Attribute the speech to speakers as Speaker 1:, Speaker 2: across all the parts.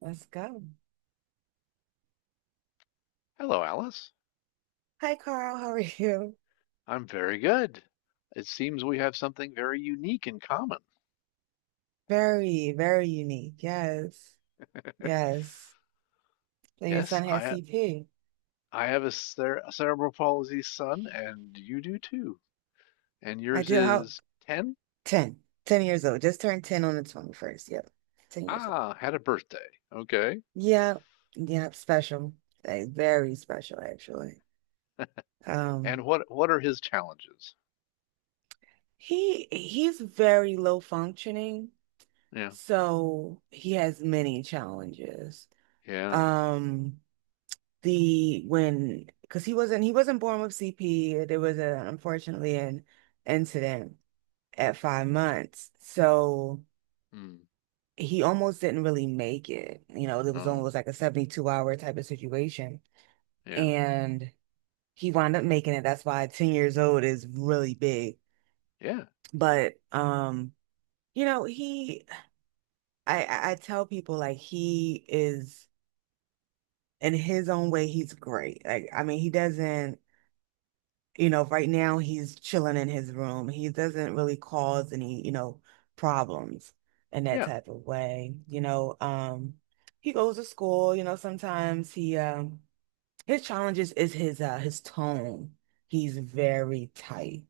Speaker 1: Let's go.
Speaker 2: Hello, Alice.
Speaker 1: Hi, Carl. How are you?
Speaker 2: I'm very good. It seems we have something very unique in common.
Speaker 1: Very, very unique. Yes. Yes. And your
Speaker 2: Yes,
Speaker 1: son has
Speaker 2: I
Speaker 1: CP.
Speaker 2: I have a cerebral palsy son, and you do too. And
Speaker 1: I
Speaker 2: yours
Speaker 1: do. How?
Speaker 2: is 10?
Speaker 1: 10. 10 years old. Just turned 10 on the 21st. Yep. 10 years old.
Speaker 2: Ah, had a birthday. Okay.
Speaker 1: Yeah. Yep. Special. Like, very special, actually. Um,
Speaker 2: And what are his challenges?
Speaker 1: he's very low functioning,
Speaker 2: Yeah.
Speaker 1: so he has many challenges.
Speaker 2: Yeah.
Speaker 1: Um, the when because he wasn't born with CP. There was a unfortunately an incident at 5 months. So
Speaker 2: Mm.
Speaker 1: he almost didn't really make it. You know, it was
Speaker 2: Oh,
Speaker 1: almost like a 72-hour type of situation.
Speaker 2: yeah.
Speaker 1: And he wound up making it. That's why 10 years old is really big.
Speaker 2: Yeah.
Speaker 1: But you know, he I tell people like he is in his own way, he's great. Like, I mean, he doesn't you know, right now he's chilling in his room. He doesn't really cause any problems in that
Speaker 2: Yeah.
Speaker 1: type of way. He goes to school, sometimes he his challenges is his tone. He's very tight.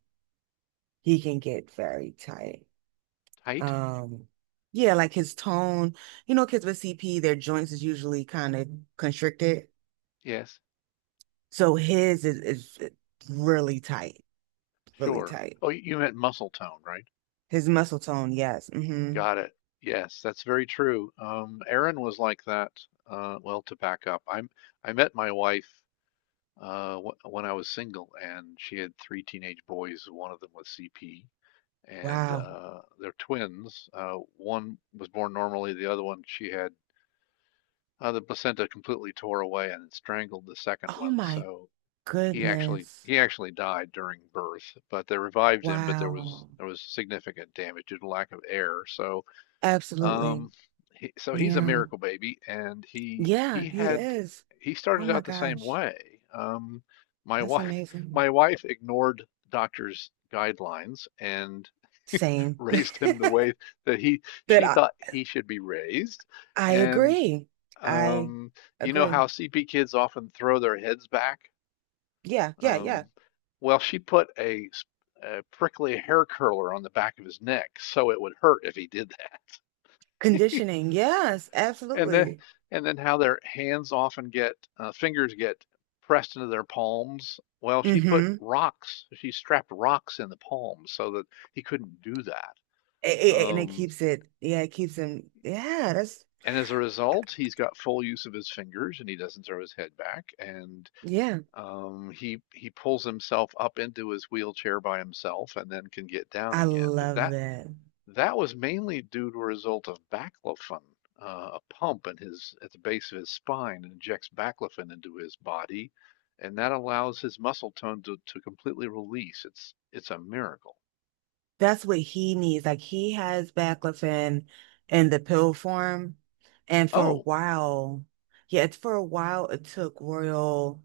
Speaker 1: He can get very tight.
Speaker 2: Tight?
Speaker 1: Um Yeah, like his tone, kids with CP, their joints is usually kind of constricted.
Speaker 2: Yes.
Speaker 1: So his is really tight, really
Speaker 2: Sure.
Speaker 1: tight.
Speaker 2: Oh, you meant muscle tone, right?
Speaker 1: His muscle tone, yes. Hmm.
Speaker 2: Got it. Yes, that's very true. Erin was like that. Well, to back up, I met my wife w when I was single, and she had three teenage boys. One of them was CP, and
Speaker 1: Wow.
Speaker 2: they're twins. One was born normally. The other one, she had the placenta completely tore away and strangled the second
Speaker 1: Oh
Speaker 2: one.
Speaker 1: my
Speaker 2: So he actually
Speaker 1: goodness.
Speaker 2: he actually died during birth, but they revived him. But there was
Speaker 1: Wow.
Speaker 2: there was significant damage due to lack of air. So
Speaker 1: Absolutely.
Speaker 2: um, so he's a
Speaker 1: Yeah.
Speaker 2: miracle baby, and he
Speaker 1: Yeah,
Speaker 2: he
Speaker 1: he
Speaker 2: had
Speaker 1: is.
Speaker 2: he
Speaker 1: Oh
Speaker 2: started
Speaker 1: my
Speaker 2: out the same
Speaker 1: gosh.
Speaker 2: way. Um, my
Speaker 1: That's
Speaker 2: wife
Speaker 1: amazing.
Speaker 2: my wife ignored doctor's guidelines and
Speaker 1: Same.
Speaker 2: raised him the way that he
Speaker 1: That
Speaker 2: she
Speaker 1: I,
Speaker 2: thought he should be raised.
Speaker 1: I
Speaker 2: And
Speaker 1: agree. I
Speaker 2: um, you know
Speaker 1: agree.
Speaker 2: how CP kids often throw their heads back?
Speaker 1: Yeah, yeah, yeah.
Speaker 2: Um, well, she put a prickly hair curler on the back of his neck so it would hurt if he did that.
Speaker 1: Conditioning. Yes,
Speaker 2: and then
Speaker 1: absolutely.
Speaker 2: and then how their hands often get fingers get pressed into their palms, well, she put
Speaker 1: Mm-hmm.
Speaker 2: rocks she strapped rocks in the palms so that he couldn't do that,
Speaker 1: And
Speaker 2: um,
Speaker 1: yeah, it keeps him. Yeah, that's,
Speaker 2: and as a result he's got full use of his fingers, and he doesn't throw his head back. And
Speaker 1: yeah.
Speaker 2: um, he pulls himself up into his wheelchair by himself and then can get down
Speaker 1: I
Speaker 2: again, but
Speaker 1: love
Speaker 2: that
Speaker 1: that.
Speaker 2: That was mainly due to a result of baclofen. A pump in his at the base of his spine and injects baclofen into his body, and that allows his muscle tone to completely release. It's a miracle.
Speaker 1: That's what he needs. Like he has baclofen in the pill form, and for a
Speaker 2: Oh,
Speaker 1: while, yeah, it's for a while it took Royal,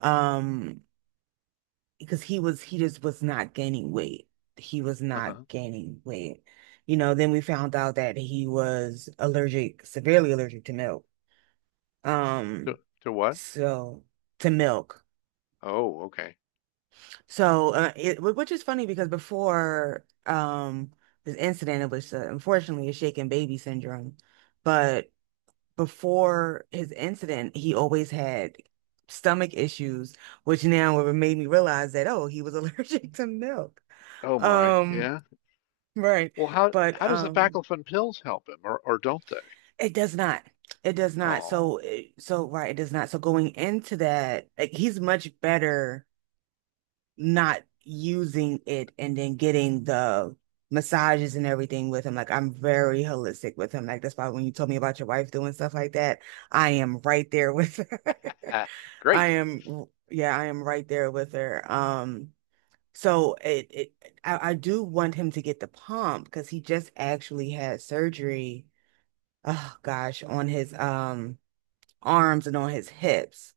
Speaker 1: um, because he just was not gaining weight. He was not
Speaker 2: uh-huh.
Speaker 1: gaining weight. You know, then we found out that he was allergic, severely allergic to milk. Um,
Speaker 2: To, to what?
Speaker 1: so to milk.
Speaker 2: Oh, okay.
Speaker 1: So, which is funny because before this incident, it was unfortunately a shaken baby syndrome. But before his incident, he always had stomach issues, which now made me realize that, oh, he was allergic to milk.
Speaker 2: Oh my,
Speaker 1: Um,
Speaker 2: yeah.
Speaker 1: right.
Speaker 2: Well, how
Speaker 1: But
Speaker 2: how does the baclofen pills help him, or don't they?
Speaker 1: it does not. It does not.
Speaker 2: Oh,
Speaker 1: So, so right, it does not. So going into that, like he's much better not using it and then getting the massages and everything with him. Like I'm very holistic with him. Like that's why when you told me about your wife doing stuff like that, I am right there with her. I
Speaker 2: great.
Speaker 1: am, yeah, I am right there with her. So it, I do want him to get the pump because he just actually had surgery. Oh gosh, on his arms and on his hips.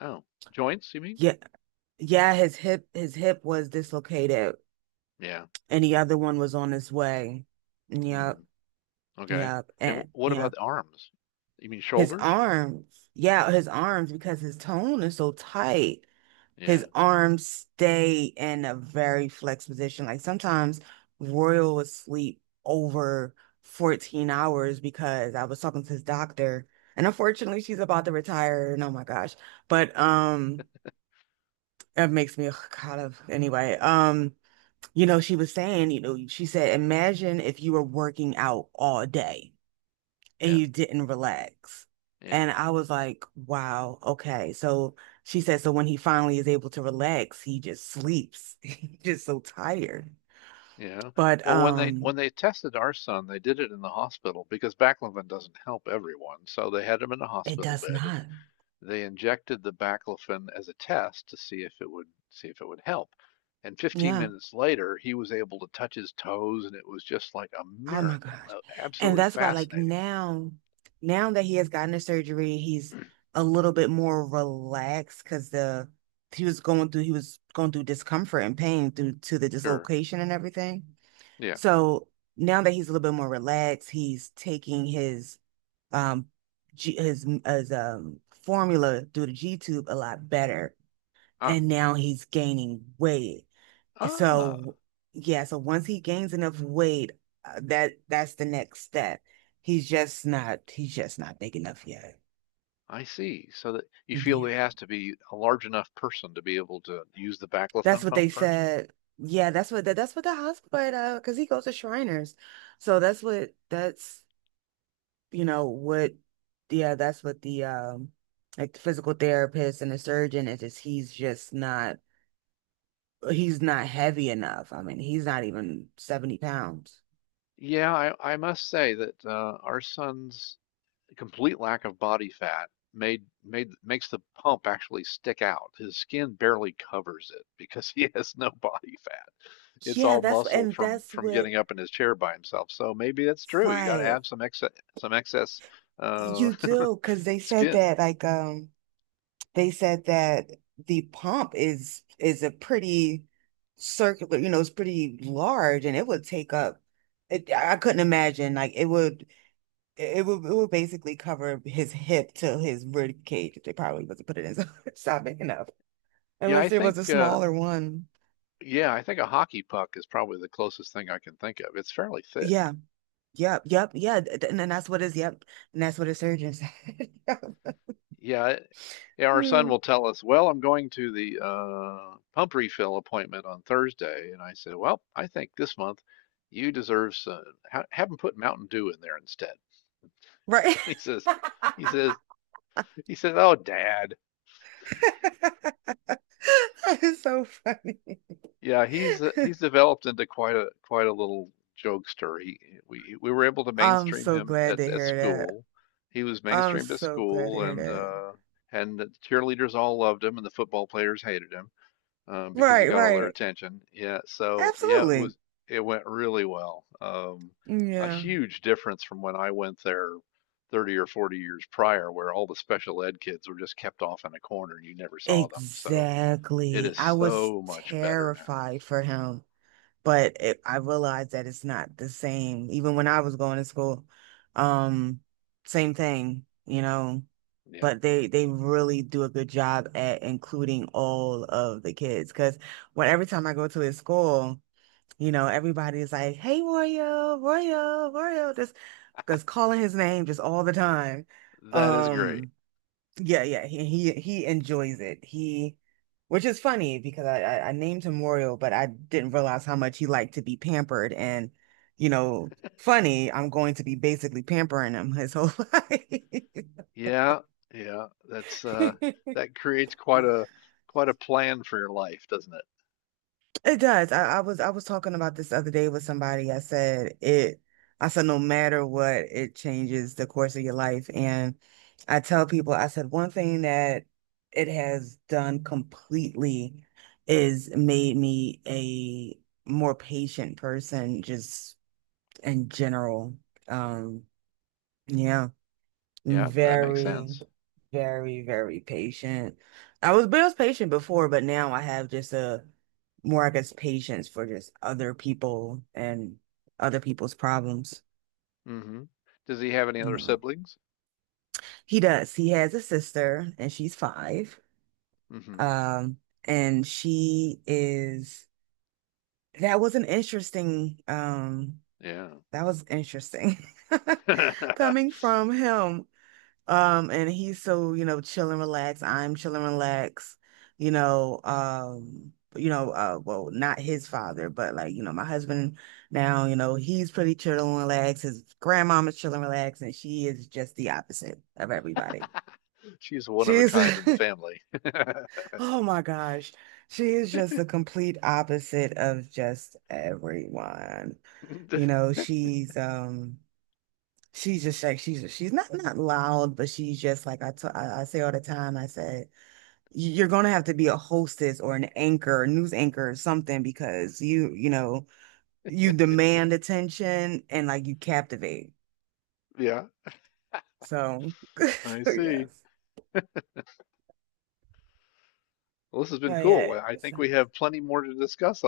Speaker 2: Oh, joints, you mean?
Speaker 1: Yeah, yeah, his hip was dislocated
Speaker 2: Yeah.
Speaker 1: and the other one was on his way.
Speaker 2: Hmm.
Speaker 1: Yep,
Speaker 2: Okay.
Speaker 1: yep,
Speaker 2: And
Speaker 1: and
Speaker 2: what about
Speaker 1: yep.
Speaker 2: the arms? You mean
Speaker 1: His
Speaker 2: shoulders?
Speaker 1: arms, yeah, his arms, because his tone is so tight, his
Speaker 2: Yeah.
Speaker 1: arms stay in a very flexed position. Like sometimes Royal would sleep over 14 hours because I was talking to his doctor, and unfortunately she's about to retire, and oh my gosh. But it makes me kind of anyway. You know, she was saying, she said, imagine if you were working out all day and
Speaker 2: Yeah.
Speaker 1: you didn't relax.
Speaker 2: Yeah,
Speaker 1: And I was like, wow, okay. So she said, so when he finally is able to relax, he just sleeps. He's just so tired.
Speaker 2: yeah.
Speaker 1: But
Speaker 2: Well, when they when they tested our son, they did it in the hospital because baclofen doesn't help everyone. So they had him in a
Speaker 1: it
Speaker 2: hospital
Speaker 1: does
Speaker 2: bed,
Speaker 1: not.
Speaker 2: and they injected the baclofen as a test to see if it would help. And 15
Speaker 1: Yeah.
Speaker 2: minutes later, he was able to touch his toes, and it was just like a
Speaker 1: Oh my
Speaker 2: miracle.
Speaker 1: gosh. And
Speaker 2: Absolutely
Speaker 1: that's why, like
Speaker 2: fascinating.
Speaker 1: now that he has gotten the surgery, he's a little bit more relaxed because the he was going through he was going through discomfort and pain through to the
Speaker 2: Sure.
Speaker 1: dislocation and everything.
Speaker 2: Yeah.
Speaker 1: So now that he's a little bit more relaxed, he's taking his um G, his formula through the G tube a lot better,
Speaker 2: Ah.
Speaker 1: and now he's gaining weight.
Speaker 2: Ah.
Speaker 1: So yeah, so once he gains enough weight, that's the next step. He's just not big enough yet.
Speaker 2: I see. So that you feel
Speaker 1: Yeah.
Speaker 2: he has to be a large enough person to be able to use the
Speaker 1: That's
Speaker 2: baclofen
Speaker 1: what they
Speaker 2: pump first?
Speaker 1: said. Yeah, that's what the hospital because he goes to Shriners. So that's what that's you know what yeah, that's what the like the physical therapist and the surgeon is just he's just not he's not heavy enough. I mean, he's not even 70 pounds.
Speaker 2: Yeah, I must say that our son's complete lack of body fat made made makes the pump actually stick out. His skin barely covers it because he has no body fat. It's
Speaker 1: Yeah,
Speaker 2: all
Speaker 1: that's what
Speaker 2: muscle
Speaker 1: and that's
Speaker 2: from
Speaker 1: what
Speaker 2: getting up in his chair by himself. So maybe that's true. You got to
Speaker 1: Right.
Speaker 2: have some excess, some excess uh,
Speaker 1: You do, because they said
Speaker 2: skin.
Speaker 1: that the pump is a pretty circular, you know, it's pretty large and it would take up it, I couldn't imagine like it would basically cover his hip to his rib cage if they probably wasn't put it in so it's not big enough.
Speaker 2: Yeah,
Speaker 1: Unless
Speaker 2: I
Speaker 1: there was a
Speaker 2: think uh,
Speaker 1: smaller one.
Speaker 2: yeah, I think a hockey puck is probably the closest thing I can think of. It's fairly
Speaker 1: Yeah.
Speaker 2: thick.
Speaker 1: Yep. Yep. Yeah. And that's what is yep. And that's what a surgeon said.
Speaker 2: Yeah, Yeah, our son
Speaker 1: Yeah.
Speaker 2: will tell us, "Well, I'm going to the pump refill appointment on Thursday," and I said, "Well, I think this month you deserve some. Ha Have him put Mountain Dew in there instead."
Speaker 1: Right.
Speaker 2: He says, "He says, he says, oh, Dad,
Speaker 1: That is so funny.
Speaker 2: yeah, he's developed into quite a little jokester. He we were able to
Speaker 1: I'm
Speaker 2: mainstream
Speaker 1: so
Speaker 2: him
Speaker 1: glad to
Speaker 2: at
Speaker 1: hear that.
Speaker 2: school. He was
Speaker 1: I'm
Speaker 2: mainstreamed at
Speaker 1: so glad to
Speaker 2: school,
Speaker 1: hear that.
Speaker 2: and the cheerleaders all loved him, and the football players hated him." Because he
Speaker 1: Right,
Speaker 2: got all their
Speaker 1: right.
Speaker 2: attention. Yeah, so yeah, it
Speaker 1: Absolutely.
Speaker 2: was it went really well. A
Speaker 1: Yeah.
Speaker 2: huge difference from when I went there 30 or 40 years prior, where all the special ed kids were just kept off in a corner and you never saw them. So it
Speaker 1: Exactly.
Speaker 2: is
Speaker 1: I was
Speaker 2: so much better now.
Speaker 1: terrified for him, but I realized that it's not the same. Even when I was going to school, um, same thing, you know.
Speaker 2: Yeah,
Speaker 1: But they really do a good job at including all of the kids. Because when every time I go to his school. You know, everybody's like, hey, Royo, Royo, Royo, just because calling his name just all the time.
Speaker 2: that is great.
Speaker 1: Um, yeah, yeah, he enjoys it. Which is funny because I named him Royo, but I didn't realize how much he liked to be pampered. And, you know, funny, I'm going to be basically pampering him his whole life.
Speaker 2: Yeah, yeah, that's that creates quite a quite a plan for your life, doesn't it?
Speaker 1: It does. I was talking about this the other day with somebody. I said it. I said no matter what, it changes the course of your life. And I tell people, I said one thing that it has done completely is made me a more patient person, just in general. Um, yeah.
Speaker 2: Yeah, that makes
Speaker 1: Very,
Speaker 2: sense.
Speaker 1: very, very patient. I was, but I was patient before, but now I have just a more, I guess, patience for just other people and other people's problems,
Speaker 2: Hmm. Does he have any
Speaker 1: you
Speaker 2: other
Speaker 1: know.
Speaker 2: siblings?
Speaker 1: He does. He has a sister and she's five.
Speaker 2: Hmm.
Speaker 1: Um, and she is, that was an interesting, um,
Speaker 2: Yeah.
Speaker 1: that was interesting coming from him. And he's so chill and relax. I'm chill and relax. Well, not his father, but like my husband now he's pretty chill and relaxed. His grandmama's chill and relaxed, and she is just the opposite of everybody.
Speaker 2: She's one of a
Speaker 1: She's,
Speaker 2: kind in the family.
Speaker 1: oh my gosh, she is just the complete opposite of just everyone. You know, she's just like she's not loud, but she's just like I t- I say all the time. I said you're gonna have to be a hostess or an anchor, news anchor or something because you demand attention and like you captivate.
Speaker 2: Yeah,
Speaker 1: So
Speaker 2: I see.
Speaker 1: yes,
Speaker 2: Well, this has been
Speaker 1: but
Speaker 2: cool.
Speaker 1: yeah,
Speaker 2: Well, I
Speaker 1: it's
Speaker 2: think we have
Speaker 1: nice.
Speaker 2: plenty more to discuss